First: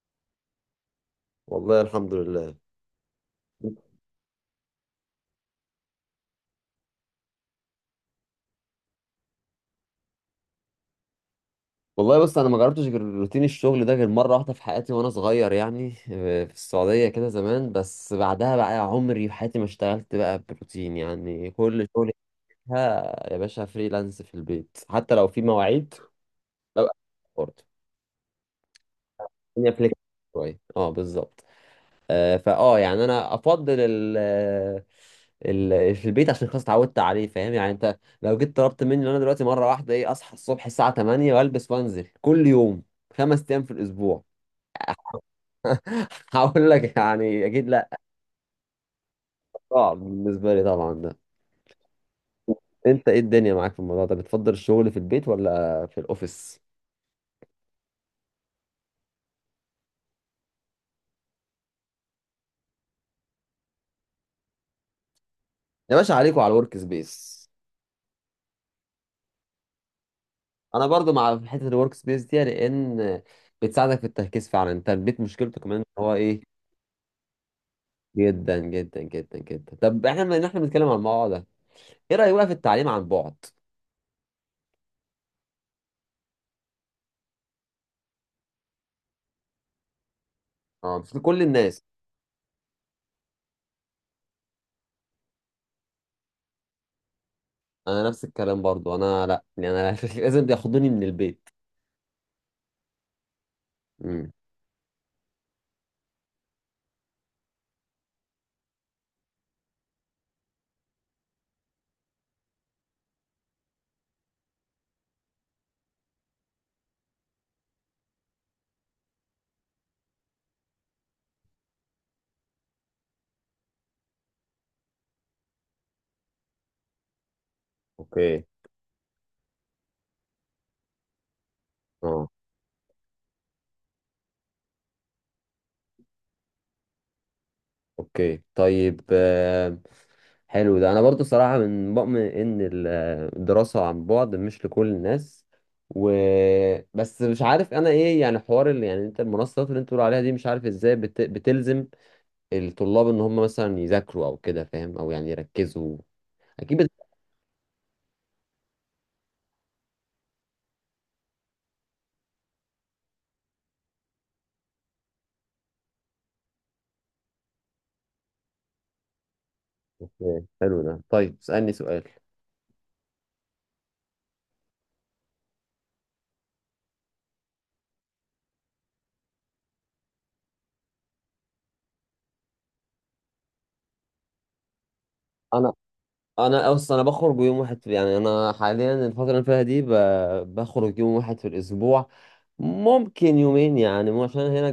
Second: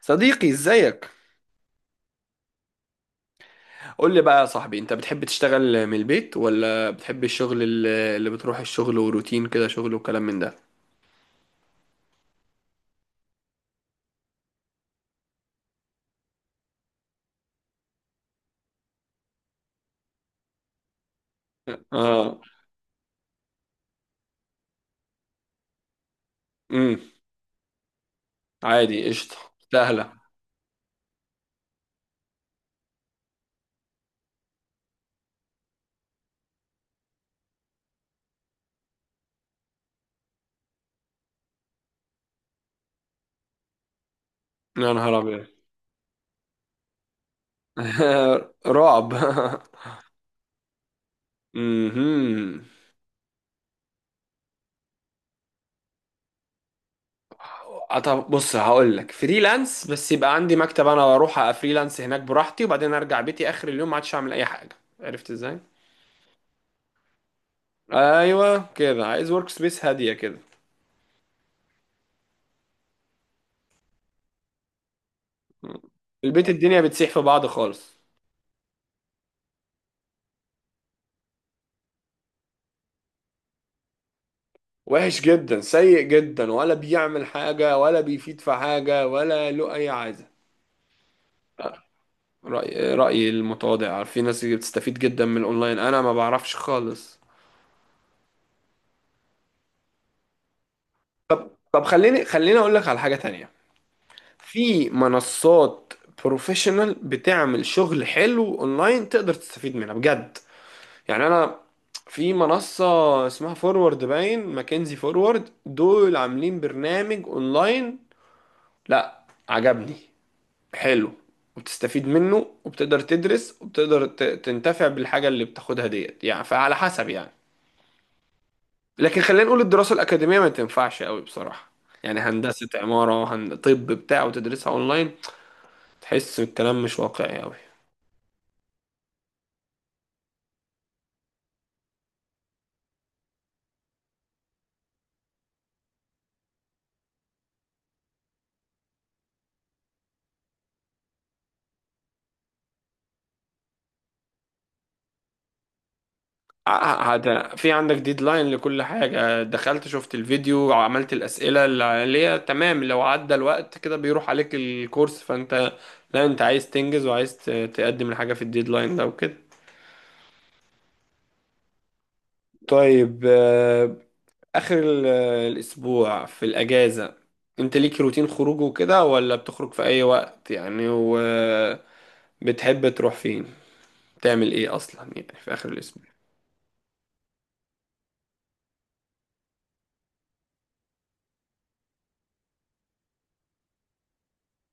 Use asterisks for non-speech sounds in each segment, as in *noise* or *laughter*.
صديقي ازيك؟ والله الحمد لله. قول لي بقى يا صاحبي، انت بتحب تشتغل من البيت ولا بتحب الشغل اللي بتروح الشغل وروتين كده شغل وكلام من ده؟ والله بص انا ما جربتش غير روتين الشغل ده غير مره واحده في حياتي وانا صغير يعني في السعوديه كده زمان. بس بعدها بقى عمري في حياتي ما اشتغلت بقى بروتين، يعني كل شغلي اه. فيها يا باشا فريلانس في البيت حتى لو في مواعيد ببقى امم. برضه. عادي قشطه. الدنيا فليكسبل سهله. شويه، اه بالظبط. آه، فاه يعني انا افضل ال في البيت عشان خلاص اتعودت عليه، فاهم؟ يعني انت لو جيت طلبت مني إن انا دلوقتي مره واحده اصحى الصبح الساعه 8 والبس وانزل كل يوم 5 ايام في الاسبوع. يا نهار ابيض! *laughs* هقول لك يعني اكيد لا، *laughs* رعب. صعب بالنسبه لي طبعا ده. *laughs* امم. انت ايه الدنيا معاك في الموضوع ده؟ بتفضل الشغل في البيت ولا في الاوفيس؟ طب بص هقول لك، فريلانس، بس يبقى عندي مكتب انا واروح افريلانس هناك براحتي وبعدين ارجع بيتي اخر اليوم ما عادش اعمل اي حاجه، عرفت ازاي؟ يا باشا عليكوا على الورك سبيس. ايوه كده، عايز ورك سبيس هاديه كده. انا برضو مع حته الورك سبيس دي، لان بتساعدك في التركيز فعلا. انت البيت مشكلته كمان ان هو ايه، البيت الدنيا بتسيح في بعض خالص. جدا جدا جدا جدا. طب احنا بما ان احنا بنتكلم عن الموضوع ده، ايه رايك بقى في التعليم عن بعد؟ وحش جدا، سيء جدا، ولا بيعمل حاجة ولا بيفيد في حاجة ولا له أي عايزة. اه مش لكل الناس. رأيي المتواضع، في ناس بتستفيد جدا من الأونلاين، أنا ما بعرفش خالص. انا نفس الكلام برضو، انا لا، يعني انا *laughs* لازم ياخدوني من البيت. طب خليني أقول لك على حاجة تانية. امم. في منصات بروفيشنال بتعمل شغل حلو أونلاين، تقدر تستفيد منها بجد. يعني أنا في منصة اسمها فورورد، باين ماكنزي فورورد دول عاملين برنامج أونلاين، لا عجبني، حلو، وبتستفيد منه وبتقدر تدرس وبتقدر تنتفع بالحاجة اللي بتاخدها ديت، يعني فعلى حسب يعني. اوكي، لكن خلينا نقول الدراسة الأكاديمية ما تنفعش قوي بصراحة. يعني اه، هندسة عمارة طب بتاع وتدرسها أونلاين، تحس الكلام مش واقعي قوي. اوكي، طيب. حلو ده، انا برضو صراحه من مؤمن ان الدراسه عن بعد مش لكل الناس. و بس مش عارف انا ايه يعني حوار اللي يعني انت المنصات اللي انت بتقول عليها دي، مش عارف ازاي بتلزم الطلاب ان هم مثلا يذاكروا او كده، فاهم؟ او يعني يركزوا، اكيد هذا في عندك ديدلاين لكل حاجة، دخلت شفت الفيديو عملت الأسئلة اللي عليها تمام، لو عدى الوقت كده بيروح عليك الكورس، فأنت لا، أنت عايز تنجز وعايز تقدم الحاجة في الديدلاين ده وكده. اوكي. حلو ده. طيب اسألني سؤال. طيب آخر الأسبوع في الأجازة، أنت ليك روتين خروج وكده ولا بتخرج في أي وقت يعني؟ وبتحب تروح فين؟ تعمل إيه أصلا يعني في آخر انا الأسبوع؟ انا اصلا انا بخرج يوم واحد يعني انا حاليا الفتره اللي أنا فيها دي بخرج يوم واحد في الاسبوع، ممكن يومين، يعني مو عشان هنا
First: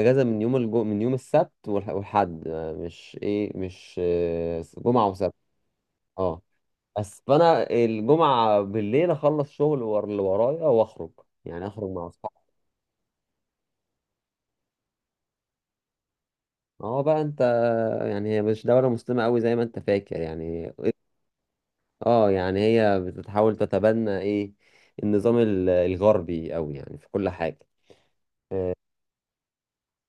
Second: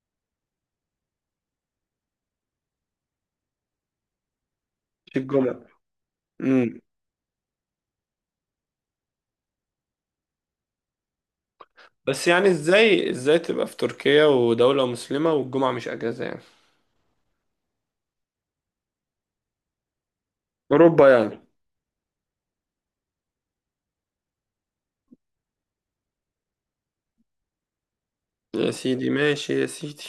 اجازه من يوم السبت والحد. مش جمعه في وسبت. الجمعة. اه، امم. بس فانا الجمعه بالليل اخلص شغل اللي ورايا واخرج، يعني اخرج مع بس اصحابي. يعني، إزاي تبقى في تركيا ودولة مسلمة والجمعة مش أجازة يعني؟ اه، بقى انت، يعني هي مش دوله مسلمه قوي زي ما انت فاكر يعني. أوروبا يعني. اه، يعني هي بتحاول تتبنى النظام الغربي قوي يعني في كل حاجة. يا سيدي ماشي يا سيدي.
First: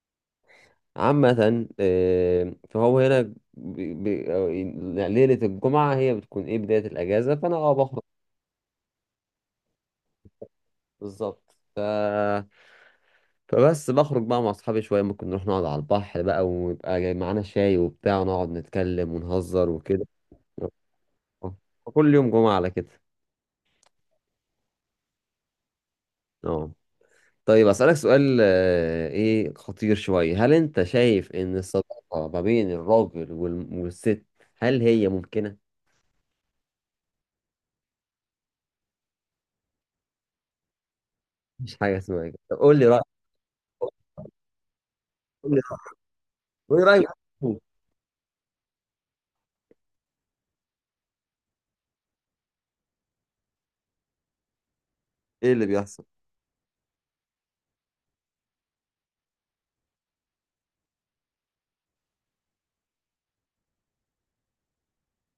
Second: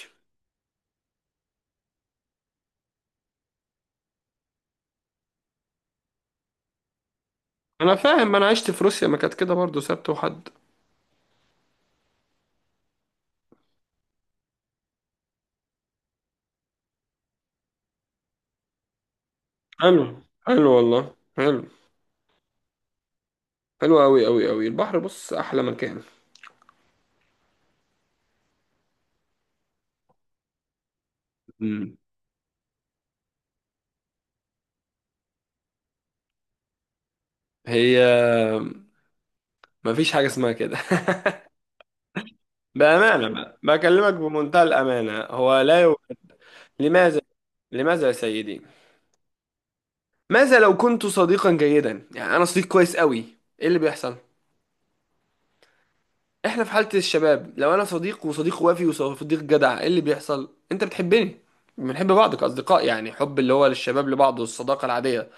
عامة، فهو هنا بي- بي- ليلة الجمعة هي بتكون بداية الأجازة، فأنا أنا بخرج، فاهم، أنا عشت في روسيا ما كانت كده برضه، سبت وحد. بالظبط. فبس بخرج بقى مع أصحابي شوية، ممكن نروح نقعد على البحر بقى، ويبقى جاي معانا شاي وبتاع، ونقعد نتكلم ونهزر حلو وكده. حلو والله آه. حلو. كل يوم جمعة على كده. حلو أوي أوي أوي، البحر بص أحلى مكان. اه طيب أسألك سؤال إيه، خطير شوية. هل أنت شايف إن امم. الصداقة ما بين الراجل والست، هل هي ممكنة؟ هي مفيش حاجة اسمها كده. *laughs* مش حاجة اسمها كده؟ طب قول لي رأيك، بأمانة بقى، بكلمك بمنتهى الأمانة، قول لي هو لا رأيك، يوجد. قول لي رأيك. لماذا؟ لماذا يا سيدي؟ ماذا لو كنت صديقا جيدا؟ يعني أنا صديق كويس قوي، إيه اللي بيحصل؟ إيه اللي بيحصل؟ إحنا في حالة الشباب، لو أنا صديق وصديق وافي وصديق جدع، إيه اللي بيحصل؟ أنت بتحبني، بنحب بعض كأصدقاء، يعني حب اللي هو للشباب لبعض والصداقة العادية.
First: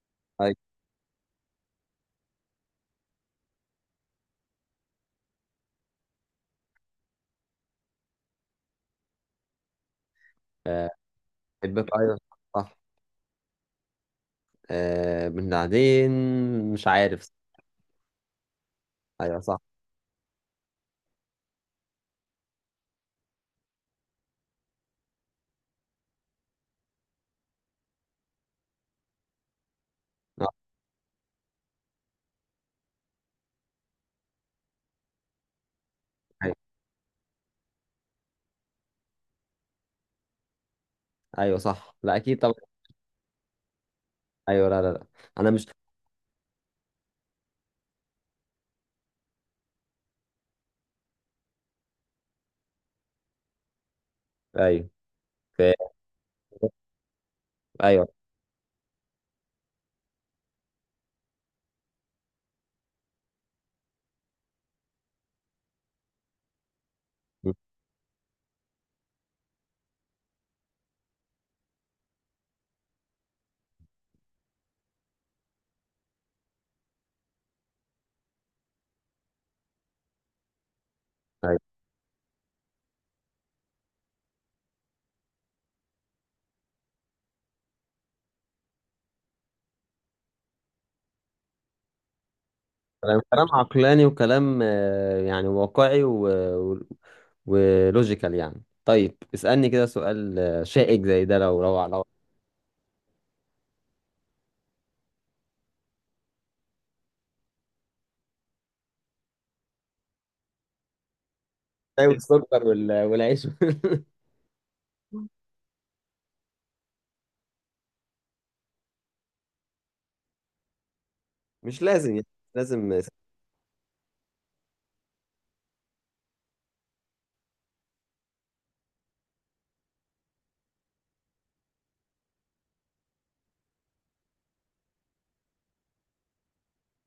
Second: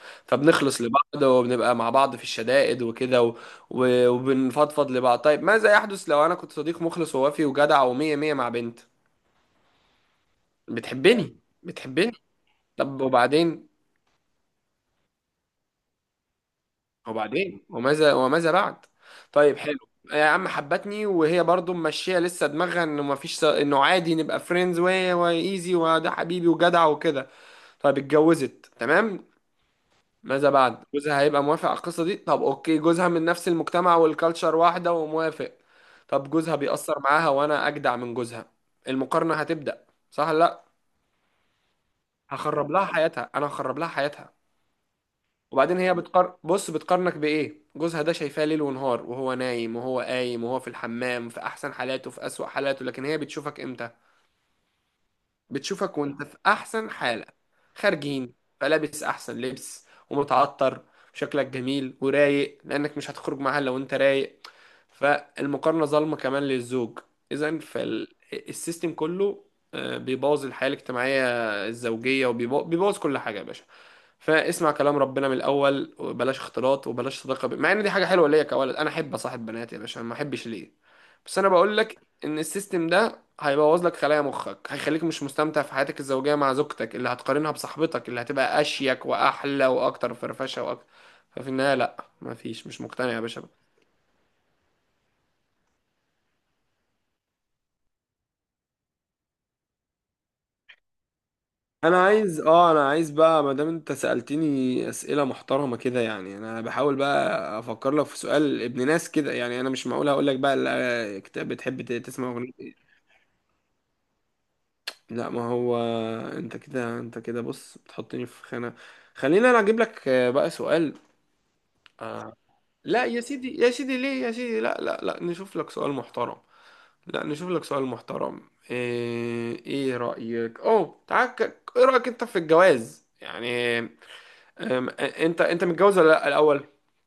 أيوة. فبنخلص لبعض وبنبقى مع بعض في الشدائد وكده وبنفضفض لبعض. طيب ماذا يحدث لو أنا كنت صديق مخلص ووافي وجدع ومية مية مع بنت آه، بتحبني؟ بحبك، بتحبني. أيوة. صح. طب وبعدين؟ بعدين مش عارف. وبعدين؟ وماذا، وماذا بعد؟ أيوة طيب، صح. حلو. يا عم حبتني، وهي برضو ماشيه لسه دماغها انه ما فيش، انه عادي نبقى فريندز وايزي وده حبيبي وجدع وكده. طيب اتجوزت، تمام. آه، ماذا بعد؟ جوزها هيبقى موافق على القصه دي؟ طب اوكي، جوزها من نفس المجتمع والكالتشر واحده وموافق. طب أيوة. جوزها بيأثر معاها، وانا اجدع من جوزها، المقارنه هتبدأ صح لا؟ أيوة صح، لا أكيد طبعا. هخرب لها حياتها، انا هخرب لها حياتها. أيوة، لا لا لا، أنا مش، وبعدين هي بتقار، بص بتقارنك بإيه؟ جوزها ده شايفاه ليل ونهار، وهو نايم وهو قايم وهو في الحمام، في أحسن حالاته في أسوأ حالاته، لكن هي بتشوفك إمتى؟ أيوة. ف- بتشوفك وانت في احسن حالة، أيوة، خارجين، فلابس احسن لبس ومتعطر وشكلك جميل ورايق، لانك مش هتخرج معاها لو انت رايق، فالمقارنة ظالمة كمان للزوج. اذا فالسيستم كله بيبوظ الحياة الاجتماعية الزوجية، وبيبوظ كل حاجة يا باشا. فاسمع كلام ربنا من الاول، وبلاش اختلاط وبلاش مع ان دي حاجه حلوه ليا كولد، انا احب اصاحب بنات يا باشا، ما احبش ليه؟ بس انا أيوة. بقول لك ان السيستم ده هيبوظ لك خلايا مخك، هيخليك مش مستمتع في حياتك الزوجية مع زوجتك اللي هتقارنها بصاحبتك اللي هتبقى أشيك وأحلى وأكتر فرفشة وأكتر. ففي النهاية لأ، مفيش، مش مقتنع يا كلام باشا. كلام عقلاني، وكلام يعني واقعي و... ولوجيكال يعني. طيب اسألني كده سؤال شائك زي ده، لو انا عايز اه انا عايز بقى، ما دام انت سألتني اسئله محترمه كده، يعني انا بحاول بقى افكر لك في سؤال ابن ناس كده، يعني انا مش معقول اقول لك بقى، لا، كتاب بتحب طيب تسمع اغنيه السكر إيه. والعيش *laughs* لا ما هو، انت كده بص، بتحطني في خانه. خلينا انا اجيب لك بقى سؤال. مش لازم يعني، لازم. لا يا سيدي، يا سيدي ليه يا سيدي، لا، نشوف لك سؤال محترم. لا نشوف لك سؤال محترم، إيه رأيك؟ اوه تعال، ايه رأيك انت في الجواز يعني؟ انت متجوز ولا لا الاول؟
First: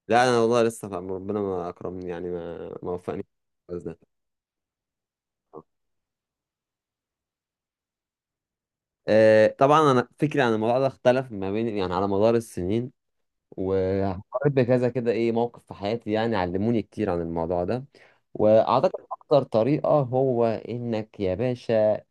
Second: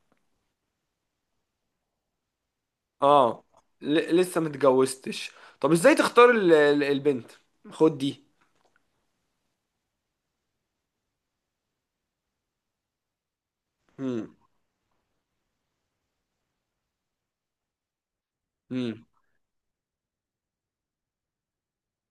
لا انا والله لسه فاهم، ربنا ما اكرمني يعني ما وفقني في اه. الجواز ده. لسه متجوزتش. طب ازاي تختار البنت؟ خد دي. طبعا انا فكري عن الموضوع ده اختلف ما بين، يعني على مدار السنين، مم. وهقرب بكذا كده موقف في حياتي يعني علموني كتير عن الموضوع ده. واعتقد مم. اكتر طريقة هو انك يا باشا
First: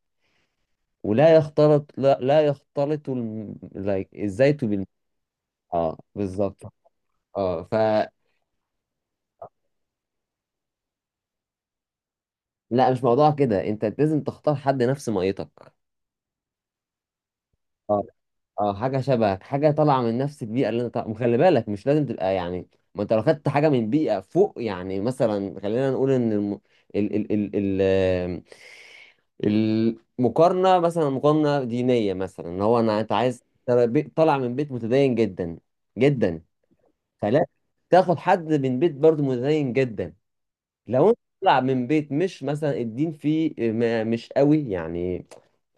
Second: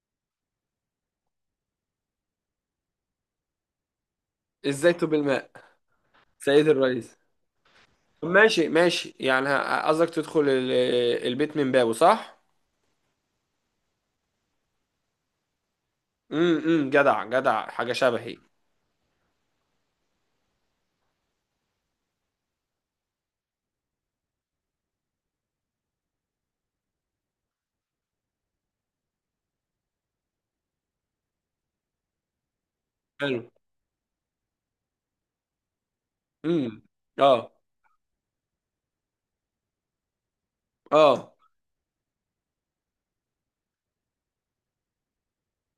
ولا يختلط، لا، لا يختلط الم... لا- الزيت بالمعجون. ازاي تب الماء، اه بالظبط. سيد الرئيس. اه ف ماشي ماشي، يعني قصدك تدخل البيت من بابه، صح؟ لا مش موضوع كده، انت لازم تختار حد نفس ميتك. امم. جدع حاجة اه، شبهي. اه، حاجه شبهك، حاجه طالعه من نفس البيئه اللي انت طالع، وخلي بالك مش لازم تبقى يعني، ما انت لو خدت حاجه من بيئه فوق، يعني مثلا خلينا نقول ان ال... ال... ال... المقارنه، مثلا مقارنه دينيه، مثلا ان هو انت حلو. عايز ترى طالع من بيت متدين جدا جدا، امم. اه فلا تاخد حد من بيت برضه متدين جدا. لو انت اه طالع من بيت مش مثلا الدين فيه مش قوي يعني،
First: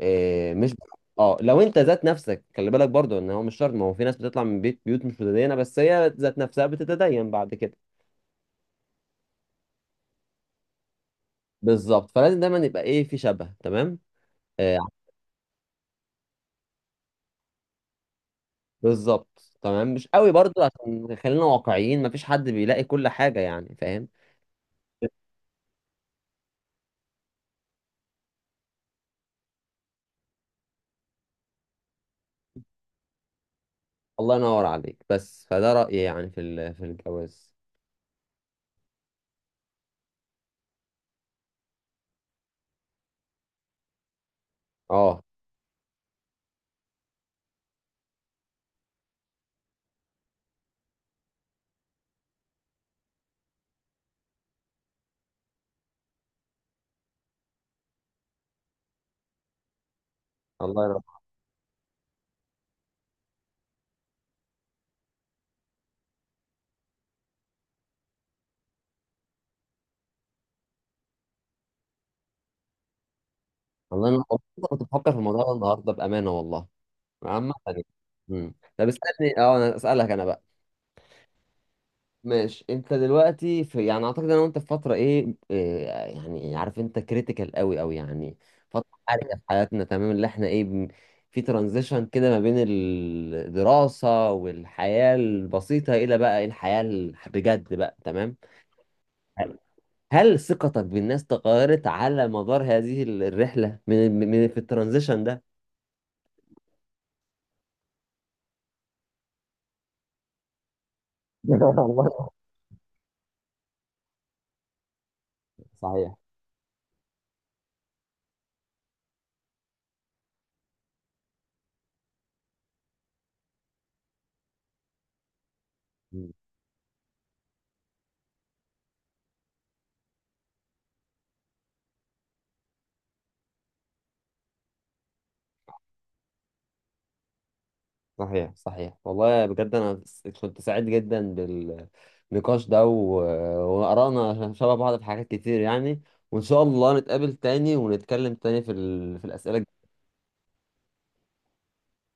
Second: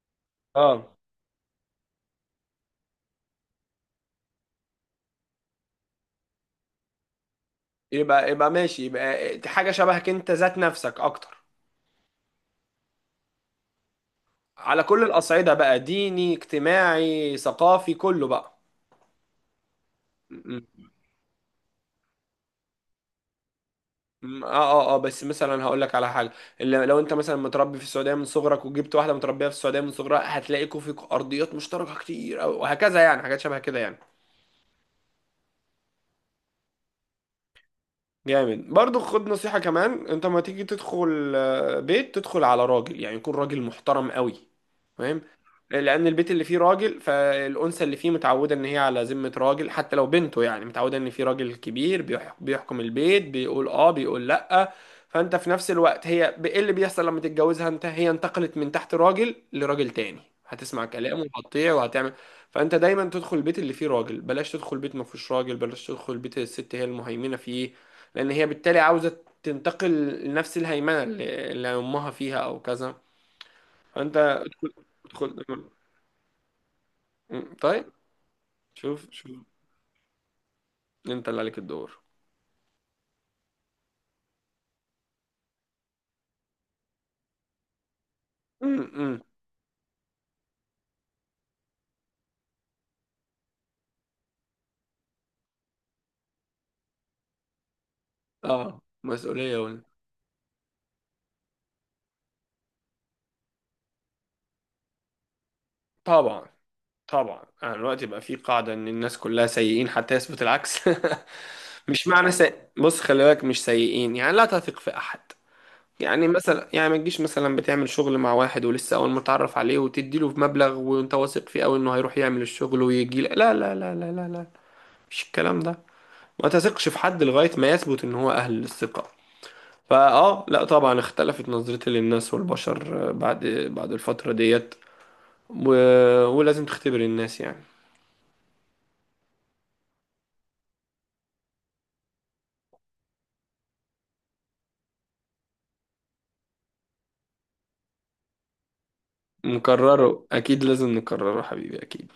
آه، مش اه. اه لو انت ذات نفسك، خلي بالك برضو ان هو مش شرط، ما هو في ناس بتطلع من بيوت مش متدينه، بس هي ذات نفسها بتتدين بعد كده. يبقى ماشي، يبقى حاجة شبهك انت ذات نفسك اكتر. بالظبط، فلازم دايما يبقى في شبه تمام، آه على كل الأصعدة بقى، ديني اجتماعي ثقافي كله بقى. بالظبط. تمام، مش قوي برضو، م- عشان خلينا واقعيين، مفيش حد بيلاقي كل حاجه، يعني فاهم؟ اه اه اه، بس مثلا هقول لك على حاجة، اللي لو انت مثلا متربي في السعودية من صغرك، وجبت واحدة متربية في السعودية من صغرها، هتلاقيكوا فيكوا أرضيات مشتركة كتير أوي، وهكذا يعني، حاجات شبه كده يعني. الله ينور عليك. بس فده رأيي يعني في الجواز. جامد. برضو خد نصيحة كمان، انت ما تيجي تدخل بيت، تدخل على راجل، يعني يكون راجل محترم قوي، اه فاهم؟ لان البيت اللي فيه راجل، فالانثى اللي فيه متعودة ان هي على ذمة راجل حتى لو بنته، يعني متعودة ان في راجل كبير بيحكم البيت، بيقول اه بيقول لا. فانت في نفس الوقت، هي ايه اللي بيحصل لما تتجوزها انت؟ هي انتقلت من تحت راجل لراجل تاني، الله هتسمع ينور، كلامه وهتطيع وهتعمل. فانت دايما تدخل البيت اللي فيه راجل، بلاش تدخل بيت ما فيهوش راجل، بلاش تدخل بيت الست هي المهيمنة فيه، لان هي بالتالي عاوزه تنتقل لنفس الهيمنه اللي امها فيها او كذا. الله ينور. فانت كنت بفكر في الموضوع تدخل. ده النهارده بأمانة والله، عامة يعني. طيب. مم. طب شوف شوف، اسألني، انا اسألك انا بقى. انت اللي عليك الدور. ماشي، انت دلوقتي في، يعني اعتقد انا وانت في فترة ايه, إيه يعني، عارف، انت كريتيكال قوي قوي يعني، فترة امم. حرجة في حياتنا، تمام؟ اللي احنا في ترانزيشن كده ما بين الدراسة والحياة البسيطة الى بقى الحياة بجد بقى، تمام؟ اه، هل مسؤوليه ولا. هل ثقتك بالناس تغيرت على مدار هذه الرحلة، من في الترانزيشن ده؟ طبعا. طبعا، انا دلوقتي بقى في قاعده ان الناس كلها سيئين حتى يثبت العكس. *laughs* *laughs* مش والله معنى سي... بص خلي بالك، مش سيئين يعني، لا تثق في احد. صحيح، يعني مثلا، يعني ما تجيش مثلا بتعمل شغل مع واحد ولسه اول ما تعرف عليه وتدي له مبلغ وانت واثق فيه قوي انه هيروح يعمل الشغل ويجي لك. لا، مش الكلام ده. ما تثقش في حد لغاية ما يثبت ان هو اهل للثقة. فاه لا طبعا اختلفت نظرتي للناس والبشر بعد الفترة ديت و... ولازم تختبر الناس يعني. صحيح، صحيح. والله بجد انا كنت سعيد جدا بالنقاش ده، وآرائنا شبه بعض في حاجات كتير يعني، وان شاء الله نتقابل تاني ونتكلم تاني في الأسئلة. نكرره، اكيد لازم نكرره حبيبي، اكيد.